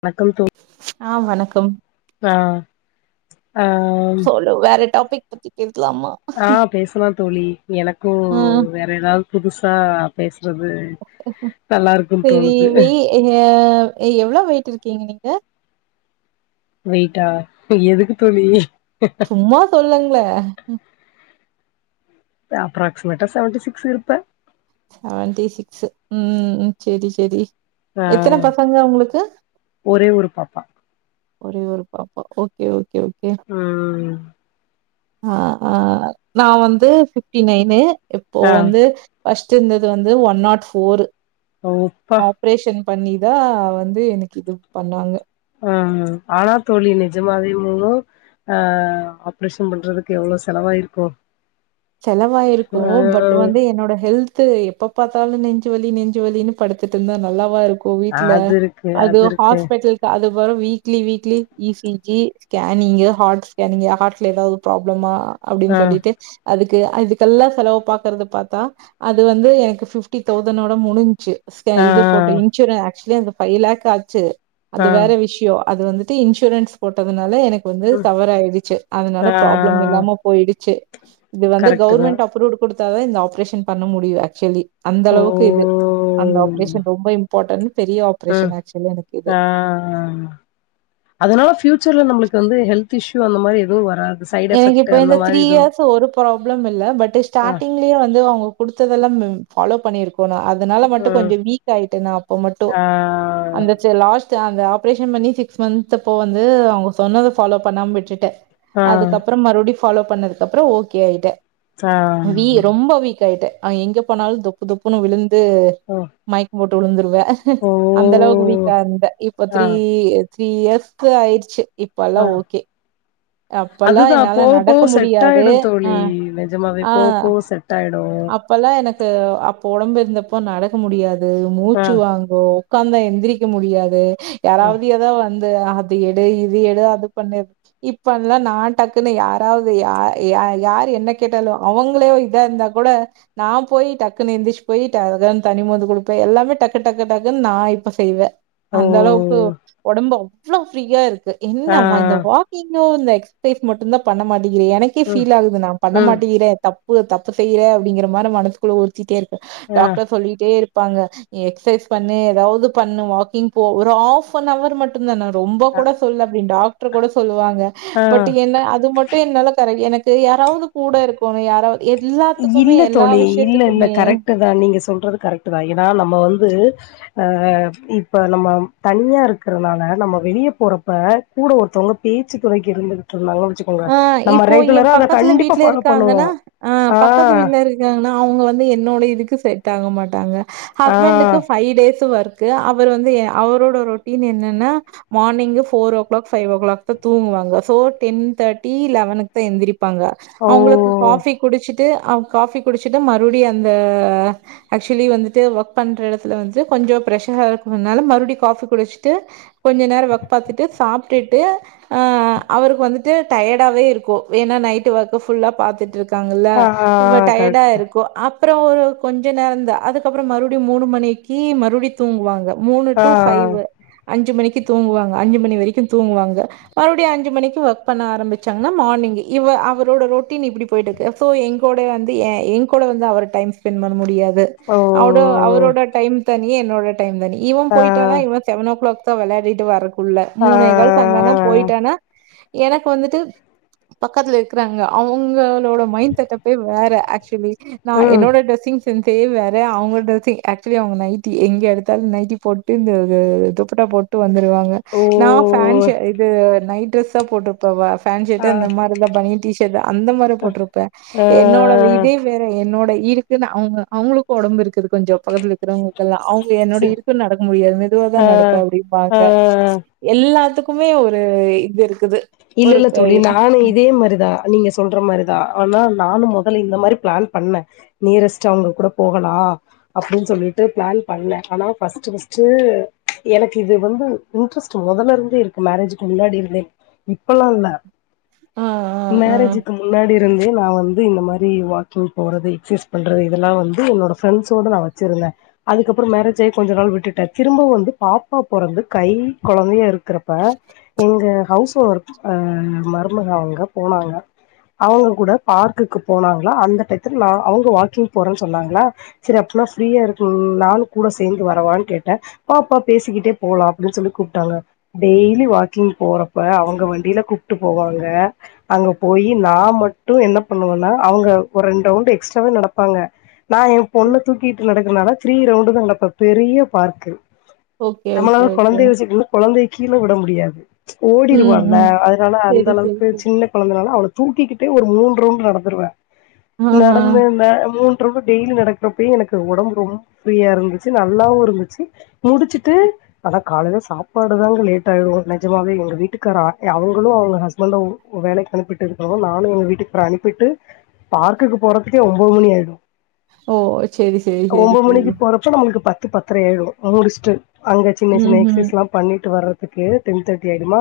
வணக்கம் தோ ஆ வணக்கம் ஆ ஆ சொல்லு வேர டாபிக் பத்திகிர் ஆ பேசலாம் தோழி எனக்கு ஆ வேற ஏதாவ் புதுசா பேஸ் சேரி தோணுது வீ ஹ ஏ எவ்ளோ வெயிட் இருக்கீங்க நீங்க வெயிட்டா எதுக்கு தோழி சும்மா சொல்லுங் கில அப்ராகஸ்மெண்டா செவன்டி சிக்ஸ் இருப்பேன் செவன்டி சிக்ஸ் ம் சேரி சேரி ஆ ஒரே ஒரு பாப்பா ஒரே ஒரு பாப்பா ஓகே ஓ ம் ஆ ஆ நா வந்து பிப்டி நைய்னு இப்போ ஆ வந்து ஃபஸ்ட் இருந்தது வந்து ஒன் நாட் ஃபோர் ஓ ப்பா ஆப்ரேஷன் பண்ணிதா வந்து எனக்கு இது பண்ணாங்க ம் ஆனா தோழி நிஜமாவே மூணும் ஆ ஆப்ரேஷன் பண்றதுக்கு எவ்ளோ செலவாயிருக்கு செலவாயிருக்கு பட் வந்து என்னோட ஹெல்த் த்து எப்ப பாத்தாலு நெஞ்சு வலி நெஞ்சுலின்னு படுத்துட்டு இருந்தா நல்லாவா இருக் இப்போ ஆ வீட்டுல அது இருக்கு அது இருக்கு ஹாஸ்பிட்டலுக்கு அது வரும் weekly weekly ECG scanning heart scanning ஹார்ட்ல ஏதாது ப்ராப்ளமா ஆ அப்பிடின் சொல்லிட்டு அதுக்கு அதுக்கெல்லா செலவு பாக்கறது பாத்தா அது வந்து எனக்கு ஃபிப்டி தௌசண்வோட முடிஞ்சுச்சி ஸ்கே ஆ இது போட்ட இன்சூர ஆக்சுலி அந்த ஃவைவ் லாக் ஆச்சி அது ஆ வேற விஷ்யோ அது வந்துட்டு இன்சூரன்ஸ் போட்டதுனால எனக் க்கு வந்து ம் தவறு ஆயிடுச்சி அதனால ப்ராப்ளம் ஆ இல்லாம போயிடுச்சி இது வந்து கரெக்ட்டு தா கவர்மெண்ட் அப்ரூவுடு குடுத் த்ததா இந்த ஆப்ரேஷன் பண்ண முடியு ஆக்சுலி அந்த ஓ அளவுக்கு இது அந்த ஆப்ரேஷன் ரொம்ப இம்பார்ட்டன் பெரிய ம். ஆப்ரேஷன் ஆக்சுலி எனக்கு இது ஆ இது வந்து ஹெல்த் இஷ்யூ அந்த மாரி எதுவு வராது சைட் எனக்கு எஃபெக்ட் இப்ப அந்த இந்த த்ரீ மாரி எதுவு இயர்ஸ் ஒரு ப்ராப்ளம் இல்ல பட் ஆ ஸ்டார்டிங்லயே வந்து அவுங்க குடுத்ததெல்லா ஃபாலோ பண்ணியிரு போன அதனால மட்டு ம் கொஞ்சோ வீக் ஆயிட்டே நா அப்ப மட்டு ஆ அந்த சி லாஸ் த்து அந்த ஆப்ரேஷன் பண்ணி சிக்ஸ் மன்த் அப்போ வந்து அவுங்க சொன்னத ஃபாலோ பண்ணாம விட்டுட்டே ஆ அதுக்கப்புறோ மறுபடி ஃபாலோ பண்ணதுக்கு அப்புறோ ஓகே ஆகிட்டே ஆ வீ ரொம்ப வீக் ஆயிட்டே அ எங்க போனாலு தொப்பு தொப்புன்னு விழுந் து ஓ மயக்கம் போட் ட் உழுந்துருவ ஓ அந்த அளவுக்கு வீக்கா இருந்த இப்ப ஆ த்ரீ த்ரீ இயர்ஸ்க்கு ஆயிடுச்சு இப்ப எல்லா ஆ ஓகே அப்பல்லா அதுதா என்னால போக நடக்க போக செட் முடியாது ஆயிடு ஆ தோழி நெஜமாவே ஆ போவப் போவ செட் ஆயிடு அப்பல்லா எனக்கு அப்ப ஒடம்பு இருந்தப்ப நடக்க முடியாது அது ஆ மூச்சு வாங்கு ஒக்காந்தா எந்திரிக்க முடியாது ஆ யாராவது ஏதாவ வந் து அது எடு இது எடு அது பண்ணு இப்பல்லா நா டக்குன்னு யாராவது யா யார் என்ன கேட்டாலோ அவுங்களே இதா இருந்தா கூட நா போய் டக்குன்னு எந்துருச்சு போய் ட தண்ணி மோந்து கொடுப்பே எல்லாமே டக்கு டக்கு டக்குன்னு நா இப்ப செய்வே ஓ அந்த அளவுக்கு ஒடம்பு எவ்ளோ ப்ரீயா இருக்கு ஆ என்னவா இந்த வாக்குக்கு ன்னு அந்த எக்ஸைஸ் மட்டு தா பண்ண மாட்டே எனக்கே ம் ஃபீல் ஆகுது நா பண்ண ம் மாட்டேங்கிறே தப் பு தப்பு செய்ற அப்டிங்ற மாரி மனசுக்குள்ள உருத்திட்டே இரு ஆ டாக்டர் சொல்லீட்டே இரு ப்பாங்க எக்சசைஸ் பண்ணு ஏதாவது பண்ணு வாக்கிங் போ ஒரு ஆப் அவர் மட்டுந்தான ரொம்ப கூட சொல்ல அப்டின் டாக் [unintelligible] சொல்லுவாங் ஆ பட் என்ன அது மட்டு என்னால கர எனக் செரி யாராவது கூட இருக்கணு யாராவது எல்லாத்துக்குமே இல்ல எல்லா தோழி இல்ல இல்ல விஷயத்துக்குமே கரெக்ட்டு தா நீங்க சொல்றது கரெக்ட்டு தா ஏன்னா நம்ம வந்து அ இப்ப நம்ம தனியா இருக்கறனால நம்ம வெளிய போறப்ப கூட ஒருத்தவங்க பேச்சு தொணைக்கு இருந்துட்டு ந்தாங்கன்னா வச்சுக்கோங்க ஆ நம்ம இப்போ என் ரெகுலரா அத பக்கத்துல கண்டிப்பா வீட்ல ஃபாலோ இருக்காங்கன்னா, பண்ணுவோ ஆ ஆ பக்கத்து வீட்ல இருக்காங்கன்னா அவுங்க வந்து என்னோட இதுக்கு சரி தாங்க மாட்டாங்க ஆ ஹஸ்பண்டுக்கு ஃபைவ் டேஸ் ஒர்க் க்கு அவர் வந்து அவரோட ரொட்டீன் என்னன்னா morning four o'clock five o'clock தா தூங்குவாங்க சோ டென் தேர்டி லெவன்க்குதா எந்திரிப் ப்பாங்க ஓ அவுங்களுக்கு ஃகாபி குடிச்சிட் ட்டு அவங் காஃபி குடிச்சுட்டு மறுபடியு அந்த ஆ ஆக்சுலி வந்துட்டு ஒர்க் பன்ற இடத்துல வந்து கொஞ்சோ பிரஸ்ஷர் இருக்கறனால மறுபடியு காஃபி குடிச்சுட்டு கொஞ்ச நேரோ ஒர்க் பாத்துட்டு சாப்டுட்டு ஆ அவர்க்கு வந் டயடாவவே இருக்கு வேணா நைட் ஒர்க ஃபுல்லா பாத்துட்டு இருக் காங்கல்ல ஆ ஆ சும்மா டயடா கரெக்ட் இருக்கு அ அப்புறோ ஒரு கொஞ்ச நேரந்தா அதுக்கப்புறோ மறுபிடியு மூணு மணிக்கு மறுபிடியு தூங்குவாங்க மூணு ஆ டூ ஃபைவ் அஞ்சு மணிக்கு தூங்குவாங்க அஞ்சுமணி வரிக்கு தூங்குவாங்க மறுபிடியு அஞ்சுமணிக்கு வோ க் பண்ண ஆரம்பிச்சாங்கன்னா மார்னிங் இவ அவரோட ரொட்டீன் இப்பிடி போயிட்டுக்கு சோ என்கூட வந்து ஏ கூட வந்து அவர் டைம் ஸ்பெண்ட் பண்ண முடியாது த் ஓ அவ்டோ அவரோட டைம் த நீ என்னோட டைம் தான இவ ஆ போயிட்டானா இவ செவனோஓ கிளாக் த்தோ விளாடிட்டு வர உள்ள ஆ மூனேகால்க்கு வந்தனா போயிட்டானா எனக்கு வந்துட்டு பக்கத்துல இருக்கிறாங்க அவங்களோட மைண்ட் செட்ப்பே வேற ஆக்சுலி நா ம் என்னோட டிரெஸ்ஸிங் சென் சென்ஸே வேற அவுங்க டிரெஸிங் ஆக்சுலி அவுங்க நைட்டி எங்க எடுத்தாலு நைட்டி போட்டு இந்த துப்புட்டா போட்டு வந்து ருவாங்க ஓ நா பேன்ஸ் செ இது நைட் த்தா போட்டுருப்ப வாஃப் பேண்ட்ஷட் ஆ அந்த மாரிதா பனியன் டிஷர்ட் அந்த மாரி போட்டிருப்பே ஆ என்னோட இதே வேற என்னோட இருக்குன்னு அவுங்க அவுங்களுக்கு ஒடம்பு இருக்குது கொஞ்சோ பக்கதுல இருக்கிறவங்களுக்கெல்லா அவுங்க ச என்னோடய இருக்கு நடக்க முடியாது மெதுவா தா நடப்பே ஆ அப்பிடிம்பாங்க ஆ எல்லாத்துக் ப்புமே ஒரு இது இருக் இல்ல இல்ல தோழி நானு இதே மாரிதா நீங்க சொல்ற மாரிதா ஆனா நானு முதல்ல இந்த மாரி பிளான் பண்ணே நியரஸ்ட் அவுங்க கூட போகலா அப்பிடின்னு சொல்லிட்டு பிளான் பண்ணே ஆனா பஸ்ட் பஸ்ட் எனக்கு இது வந்து இன்ட்ரெஸ்ட் முதல இருந்தே இருக்கு மேரேஜ்கு முன்னாடி இருந்தே இப்பலா இல்ல ஆ, ஆ, ஆ. மேரேஜுக்கு முன்னாடி இருந்தே நா வந் இது இந்த மாரி வாக்கிங் போறது எக்சஸ் பண்றது இதெல்லா வந்து என்னோட பிரண்ட்ஸ் ஓட நா வச்சிருந்தே அதுப்புறோ மேரேஜ் ஆக கொஞ்ச நாள் விட்டுட்டே திரும்ப வந்து பாப்பா பொறந்து கை கொழந்தையா இருக்கிறப்ப எங்க ஹவுஸ் ஓனர் அ மருமக அவுங்க போனாங்க அவுங்க கூட பார்க்குக்கு போனாங்களா அந்த டயத்துல நா அவுங்க வாக்கிங் போறேன்னு சொன்னாங்களா சரி அப்பின்னா ஃப்ரீயா இருக்கு நானு கூட சேந்து வரவான்னு கேட்டே வாப்பா பேசிக்கிட்டே போலா அப்பிடின் சொல்லி கூப்ட்டாங்க டெய்லி வாக்கிங் போறப்ப அவுங்க வந் டில கூப்பிட்டு போவாங்க அங்க போய் நா மட்டு என்ன பண்ணுவன்னா அவுங்க ஒரு ரெண்டு ரவுண்ட் எக்ஸ்ட்ராவே நடப்பாங்க நா ஏ பொண்ண தூக்கிட்டு நடக்கனால திரீ ரவுண்டுதா நடப்ப பெரிய பார்க்கு ஓகே, ஓகே, நம்மளால ஓகே. கொழந்தைய வச்சுட்டு இன்னா கொழந்தைய கீழ விட முடியாது ம் ம், ஓடிருவாங் நா ம். அதனால அந்த சரி, சரி, அளவுக்கு சரி. சின்ன கொழந்தனால அவளுக் தூக்கிக்கிட்டு ஒரு மூணு ரவுண்ட் நடந்துருவே ஆஹா. நடந்த இந்த மூண் ரவுண்டு டெய்லி நடக்கறப்பயே எனக்கு ஒடம்பு ரொம்ப ஃப்ரீயா இருந்துச்சு நல்லாவு இருந்துச்சு முடிச்சுட்டு அதா காலைல சாப்பாடுதாங்க லேட் ஆயிடு நெஜமாவே எங்க வீட்டுக்காரு ஆ எ அவங்களு அவங்க ஹஸ்பண்டு வேலைக்கு அனுப்பிட்டு இருக்கனு நானு எங்க வீட்டுக்கார அனுப்பிட்டு பார்க்குக்கு போறதுக்கே ஒம்போது மணி ஆயிடு ஓ சேரி சேரி சேரி சேரி த்து பத்தர ஆயிடு அங்க முடிச்சிட்டு அங்க சின்ன சின்ன ம்ஹ்ம். எக்சைஸ்லா பண்ணிட்டு வர்ற துக்கு டென் தேர்ட்டி ஆயிடுமா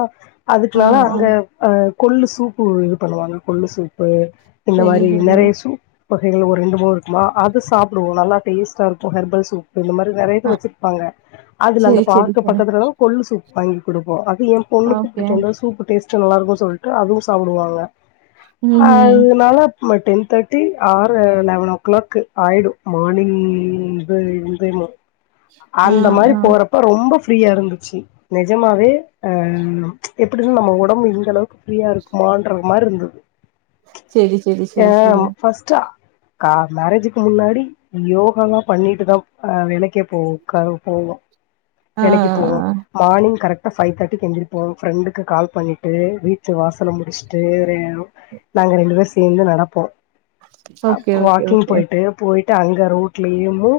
அதுக்கு ஆ, மேல ஆ. அங்க ஆ கொள்ளு சூப்பு இது பண்ணுவாங்க கொள்ளு சூப்பு இந்த சரி, மாரி சரி. நெறைய சூப் வகைகள் ஒரு ரெண்டு மூணு இருக்குமா அது சாப்புடுவோ நல்லா டேஸ்ட்டா இருக்கு ஹெர்பல் சூப் இந்த மாரி நெறை இது ஆ, வச்சிருப்பாங்க. அதுல அந்த சரி, சரி, பார்க்கு சரி. பக்கத்துலதா கொள்ளு சூ வாங்கி குடுப்போ ஆ இது ஏன் பொண்ணுக்கு இப்டி ஓகே. சந்தோஷமா இப்ப டேஸ்ட் டு நல்லா இருக்குன்னு சொல்ட்டு அதுவு சாப்புடுவாங்க ம்ஹ்ம். அதுனால ஆமா டென் தேர்ட்டி ஆறு லெவன் ஓ கிளாக் ஆயிடு மார்னிங் இது எழுந்திதுமு ஆ, அந்த மாரி ஆ. போறப்ப ரொம்ப ஃப்ரீயா இருந்துச்சி நெஜமாவே ஆ எப்டினா நம்ம ஒடம்பு இந்த அளவுக்கு ஃப்ரீயா இருக்குமான்ற மாரி இருந்துது சரி, சரி, ஆ சரி, சரி. ஃபஸ்ட்டு ஆ கா மேரேஜுக்கு முன்னாடி யோகாலா பண்ணிட்டுதா ஆ வேலைக்கே போ க போவோ ஆ, எனக்கு இப்போ ஆ. மார்னிங் கரெக்ட் ஃப்வ் தேர்டிக்கு எந்திரிப்போ ஃப்ரெண்டுக்கு கால் பண்ணிட்டு வீட்டு வாசல முடுச்ட்டு நாங்க ரெண்டு பேரு சேந்து நடப்போ ஓகே, ஓகே, வாக்கிங் ஓகே. போய்ட்டு போயிட்டு அங்க ரோட்லயேமு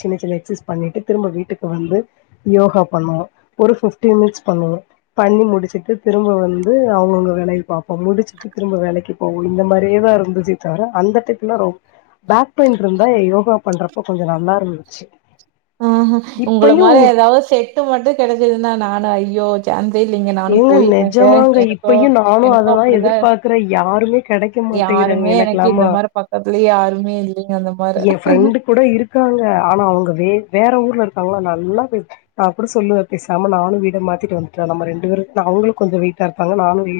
சின்ன சின்ன எ்சைஸ் பண்ணிட்டு திரும்ப வீட்டுக்கு வந்து யோகா பண்ணுவோ ஒரு பிப்டி மினிட்ஸ் பண்ணுவோ பண்ணி முடிச்சுட்டு திரும்ப வந்து அவுங்கவுங்க வேலய பாப்போ முடிச்சுட்டு திரும்ப வேலைக்கு போவோ இந்த மாதிரியே தா இருந்துச்சே தவிர அந்த டைம்லா ரொம்ப பேக் பெயின் இருந்தா யோகா பண்றப்ப கொஞ்சோ நல்லா இருந்தது ச ஆ உங்கள மாரி ஏதாவது செட்டு மட்டு கெடக்குதுன்னா நானும் ஐ யோ ஏங்க நெஜமாங்க இப்பயு நானு எனக்கும் அததா அப்படிதான் எதிர்பாக்கறே யாருமே கெடைக்க மாட்டேங்கறாங்க யாருமே எனக்கு எனக்கலாம இந்த மாரி பக்கத்துலயே யாருமே இல்லைங்க அந்த மாரி. எ ஃப்ரெண்டு் கூட இருக்காங்க ஆனா அவுங்க வே வேற ஊர்ல இருக்காங்களோ நல்லா பே நா கூட சொல்லுவே பேசாம நானு வீட மாத்திட்டு வந்துட்டே நம்ம ரெண்டு பே அவுங்களு கொஞ்சோ வெயிட்டா இருப்பாங்க நானு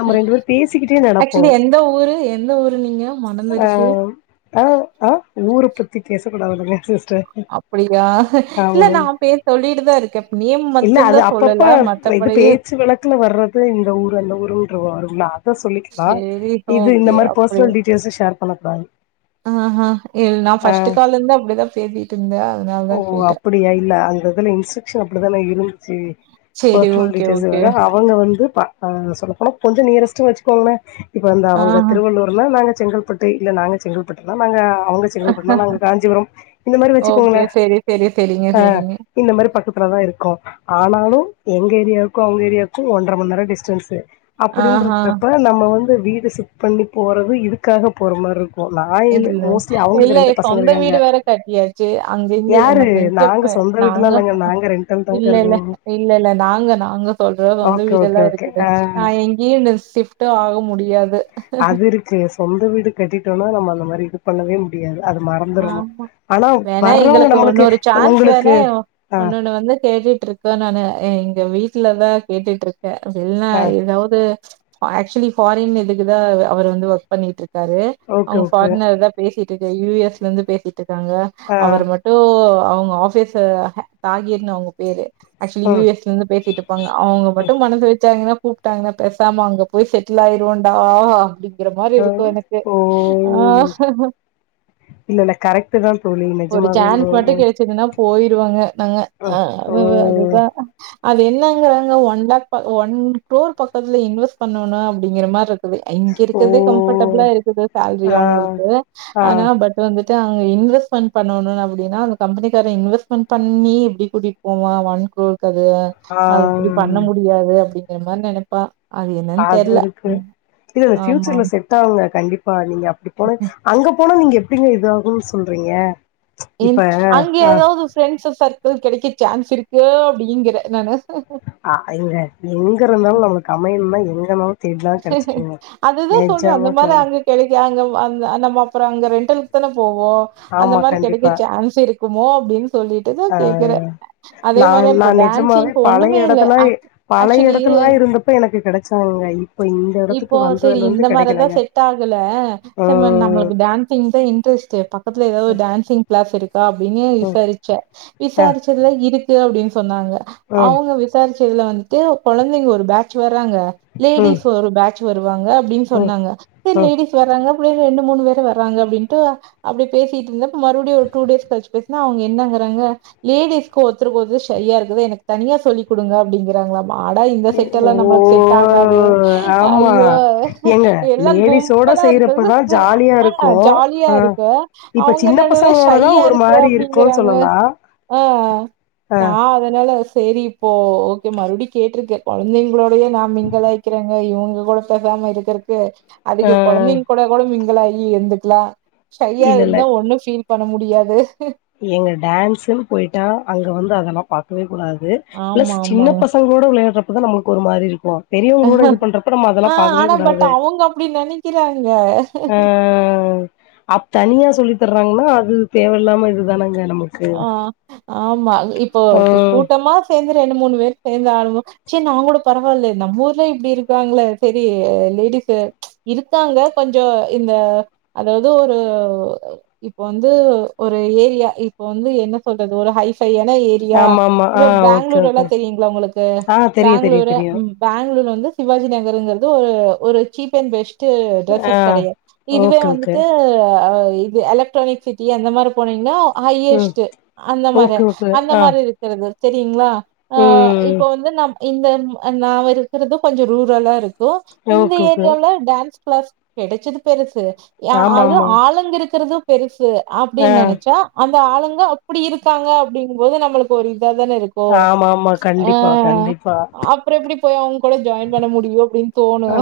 நம்ம ரெண்டு பேர் பேசிக்கிட்டே நடப்போ ஆக்சுவலி எந்த ஊரு எந்த ஊரு நீங்க மணந்துருச்சு அ ஆ ஊரு த்தி பேசக் கூடாதுங்க அப்புடியா இல்ல நா பேர் சொல்லிட்டுதா இருக்கே நேம் இல்ல மட்டுந் தா அது சொல்லல அப்பப்ப மத்த பேச்சு வளக்குல வர்றது இந்த ஊர் அந்த ஊர் வருல அத சொல்லிக்கலா சரி இது இந்த ஓகே மாரி பெர்சனல் டீடெயில்சு ஷேர் பண்ணக்கூடாது ஆஹ நா ஆ ஃபஸ்ட் கால் இருந்து அப்டிதா பேசிட்டு இருந்தே ஓ அதனாலதா கேட்டே அப்படியா இல்ல அந்த இதுல இன்ஸ்ட்ரக்ஷன் அப்படித்தானே இருந்துச்சு பர்சனல் டீட்டெய்ல்ஸ் வேற அவுங்க வந்து பத்தா சொல்ல போனா கொஞ்சோ நியரஸ்ட் வச்சுக்கோங்ளே இப்ப வந்து அவுங்க ஆஹா திருவள்ளூர்ல நாங்க செங்கல்பட்டு இல்ல நாங்க செங்கல்பட்டு தா நாங்க அவுங்க செங்கல்பட்டு நாங்க காஞ்சிபுரம் இந்த மாரி வச்சுக்கோங்க ஓகே சரி சரி சரிங்க ஹ சரிங்க. இந்த மாரி பக்கத்துல தா இருக்கோ ஆனாலு எங்க ஏரியாவுக்கு அவூங்க ஏரியாவுக்கு ஒன்ற மணி நேர டிஸ்டன்ஸு ஆஹா அப்டின்றக்கப்ப நம்ம வந்து வீடு ஷிஃப்ட் பண்ணி போறது இதுக்காக போற மாரி இருக்கு நா என்ன இல்ல மோஸ்ட்லி இல்ல அவங்களுக்கு ரெண்டு பசங்க சொந்த இருக்காங்க வீடு வேற கட்டியாச்சு அங்க இங்கய யாரு நம்ம இங்க நாங்க போ சொந்த வீட்டுலா நாங்க இல்லங்க நாங்க ரெண்டல் தாங்க இல்ல இருக்கோ இல்ல இல்ல இல்ல நாங்க நாங்க சொல்றது வந்து ஓகே ஓகே வீடெல்லா ஓகே இருக்குது அ நா எங்கேயு இந்த ஷிப்ட் விட்டு ஆக முடியாது அது இருக்கு சொந்த வீடு கட்டிட்டோன்னா நம்ம அந்த மா ரி இது பண்ணவே முடியாது அது மறந்துரணு ஆமா ஆனா வேண்ணா வர்றவங்க எங்களுக்கு நம்மளுக்கு உன்னொரு சான்ஸ் உங்களுக்கு வேண்ணா ஆ உன்னொன்னு வந்து தேடிட்டு இருக்கே நானு எங்க வீ ட்லதா கேட்டுட்ரு க்கே வெள்நா ஆ ஏதாவது அ ஆக்சுவலி ஃபாரின் இதுக்குதா அ அவர் வந்து ஒர்க் பண்ணிக்கிட்டு இரு க்காரு ஓகே அவங்க ஓகே ஃபாரினர்தா பேசி ட்ருக்கு யூ எஸ் லேர்ந்து பேசி ட்ருக்காங்க ஆ அவர் மட்டு அவங்க ஆஃபீஸு அஹ தாஹீர்னு அவங்க பேரு ஆக்சுவலி யு ம் எஸ் ல இருந்து பேசிட்டு இருப்பாங்க அவங்க மட்டு மனசு வச்சாங்கன்னா கூப்ட்டாங்கன்னா பேசாம அங்க போய் செட்டில் ஆயிருவோண்டா அப்டி ங்கற மாரி ஆ இருக்கு எனக்கு ஓ ஆ இல்ல இல்ல கரெக்ட் தா தோழி ஒரு நெஜமாவே சான்ஸ் மட்டு ம் கெடைச்சதுன்னா போயிருவோங்க நாங்க ஆ ம் ஓ ஆமாமா அதுதா அது என்னங்கறாங்க ஒன் லேக் ப ஒன் குரோர் பக்கத்துல இன்வெஸ்ட் பண்ணணு அப்டிங்கற மார இ ருக்குது இங்க ஓ இருக்கறதே கம்ஃபர்டபிளா இருக்குது சேலரி ஆ அவுங்களுக்கு ஆ ஆனா ப ட் அங்க இன்வெஸ்ட்மெண்ட் பண்ணனு அப்டினா அந்த கம்பெனிகார இன்வெஸ்ட்மெண்ட்பண்ணி எப்டி கூட்டிட்டு போவா ஒன் க்ரோர் க்கு அது அது இப்பிடி பண்ண ஆ முடியாது அப்டி ங்கற மாரி நெனைப்பா அது என்னன்னு அது தெர்ல. இருக்கு ம் இல்ல இல்ல ஃப்யூச்சர்ல ஆமாம். செட் ஆகுங்க கண்டி நீங்க அப்டி போனா அங்க போனா நீங்க எப்டிங்க இதாகுன் சொல்றீங்க ன் இப்ப அங்க அ எதாவது ஃப்ரெண்ட்ஸு சர்க்கிள் கெடைக்க சான்ஸ் இருக்கோ அப்டிங்கிற நானு ஆ ஏங்க எங்க இருந்தாலு நமக்கு அமையணுன்னா எ ங்கனாலு அதுதா சொல்ற அந்த மாரி தோழி ஆளுங்க கெடைக்கு அங்க வ அந்த அந் நம்ம அப்புறோ அங்க ரெண்ட்டலுக்குதான போ வோ அந்த ஆமா மாரி கெடைக்க கண்டிப்பா சான்ஸ் இருக்குமோ அப்டின் அ நான் நா மாரி நா இப்ப நெஜமாவே டான்சிங்க்கு ஒண்ணுமே பழைய இல்ல எடத்துலா ஆக் பழைய ஆக்சுவலி எடத்துலல்லா இருந்தப்ப எனக்கு கெடச்சாங்க இப் இப்போ சேரி இந்த மாரிதா செட் ஆகல ச ம் நம்மளுக்கு டான்சிங்தா இன்ட்ரெஸ்ட் ப க்தல ஏதாது டான்சிங் கிளாஸ் இருக்கா அப்பிடின்னு ம் ம் விசாரிச்ச அ விசாரிச்சதுல இருக்கு அப்பிடின் சொன்னாங்க ம் அவுங்க விசாரிச்சி த் இதுல வந்துட்டு கொழந்தைங்க ஒரு பேச்சுவேர் இட்ராங்க ம் லேடிஸ் பேட்சி வரு வாங்க அப்பிடின் ம் சொன்னாங்க சேரி ம் லேடிஸ்வராங்க அப்பிடியே ரெண்டு மூணு பேர் வர்றங்க அப்பிடின்ட்டு அப்பிடி பேசிட்டு இருந்த மறுபிடியு ஒரு டூ டேஸ் கழிச்சி பேசுனா அவுங்க என்னங்கறாங்க லேடிஷ்க்கு ஒருத்தருக்கு ஒருத்த சையாக்குது எனக்கு தனிய சொல்லி குடுங்க அப்பிடிங்கறாங்க மாட இந்த செட்டல்லா ஓ நம்மளுக்கு செட் ஆகாது ஆமா ஐயோ ஏங்க எல்லா லேடிஸோட கும்பலா இருந்தது செய்யறப்பதா ஜாலியா ஆ இருக்கு ஜாலியா ஆ இருக்கு இப்ப அவுங்க சின்ன என்னடா பசங்களோடதா ஷையா ஒரு இருக்கு மாரி இருக்குன்னு அப்பிடிங்கறாங்க சொல்லலா ஆ ஆ நா அதனால சேரி போ ஓகே மறுபிடியு கேட்டிருக்கே கொழந்தைங்களோடையே நா மிங்கலாயி க்கிறங்க இவுங்க கூட பேசாம இருக்கறக்கு ஆ அதுக்கு கொழந்தைங்க கூட கூட மிங்க் மிங்கலாய் எந்துக்கலா சையா இல்ல இல்ல இருந்தா ஒண்ணு ஃபீல் பண்ண முடியாது ஏங்க டான்ஸ்ன்னு போயிட்டா அங்க வந்து அதெல்லா பாக்கவே கூடாது து பிளஸ் ஆமா, சின்ன ஆமாங்க. பசங்களோட விளையாடற இப்பதா நம்மளுக்கு ஒரு மாரி இருக்கு பெரியவங்களோட இது பண்றப்ப நம்ம ஆ அதெல்லா பாக்கவே ஆனா பட் கூடாது அவங்க அப்டி நெனைக்கிறாங்க. அ அப் தனியா சொல்லி த்தர்றாங்கன்னா அது தேவயில்லாம இது தானங் த நமக்கு ஆ, ஆமா இப்போ ம் கூட்டமா சேந்து ரெண்டு மூணு பேர் சேந்த ஆளும சே நாங் கூட பரவாயில்ல நம்ம ஊர்ல இப்பிடி இருக்காங்கள சேரி லேடிஸ் இருக்காங்க கொஞ்சோ இந்த அதாவது ஒரு இப்ப வந்து ஒரு ஏரியா இப்ப வந்து என்ன சொல்றது ஒரு ஹை என ஏரியா ஆமா ஆமா ஆ இப்ப ஓகே பேங்களூர் எல்லா ஓகே தெரியுங்களா உங்களுக்கு ஆ தெரியு தெரியு பேங்களூரு தெரியு பேங்களூர் வந்து சிவாஜி நகருங்கள் ஒரு சீப் அன் பெஸ்ட் ஆ டஸ்சு கிடையா இதுவே ஓகே ஓகே வந்துட்டு இது எலக்ட்ரானிக் சிட்டி அந்த மாரி போனீங்னா ம் ஹையஸ்ட் அந்த மாரி ஓகே ஓகே அந்த ஆ மாதிரி இருக்குறது தெரியுங்ளா ஆ ம் இப்போ வந்து நம் இந்த நாவ இருக்குறது கொஞ்சோ ரூரலா இருக்கு இந்த ஓகே ஓகே ஏரியால டான்ஸ் பிளஸ் கிடைச்சது பெருசு ஆமா அது ஆமா ஆளுங்கக்கு இருக்குறது பெருச ஆ அப்டின்னு நெனச்சா அந்த ஆளுங்க அப்டி இருக்காங்க அப்டிங்கும்போது நம்மளுக்கு ஒரு அத தானே இருக்கு ஆமா ஆமா ஆ கண்டிப்பா கண்டிப்பா அப்றோ எப்டி போய் அவுங்க கூட ஜாயின் பண்ண முடியு அப்டின்னு தோணு ஆ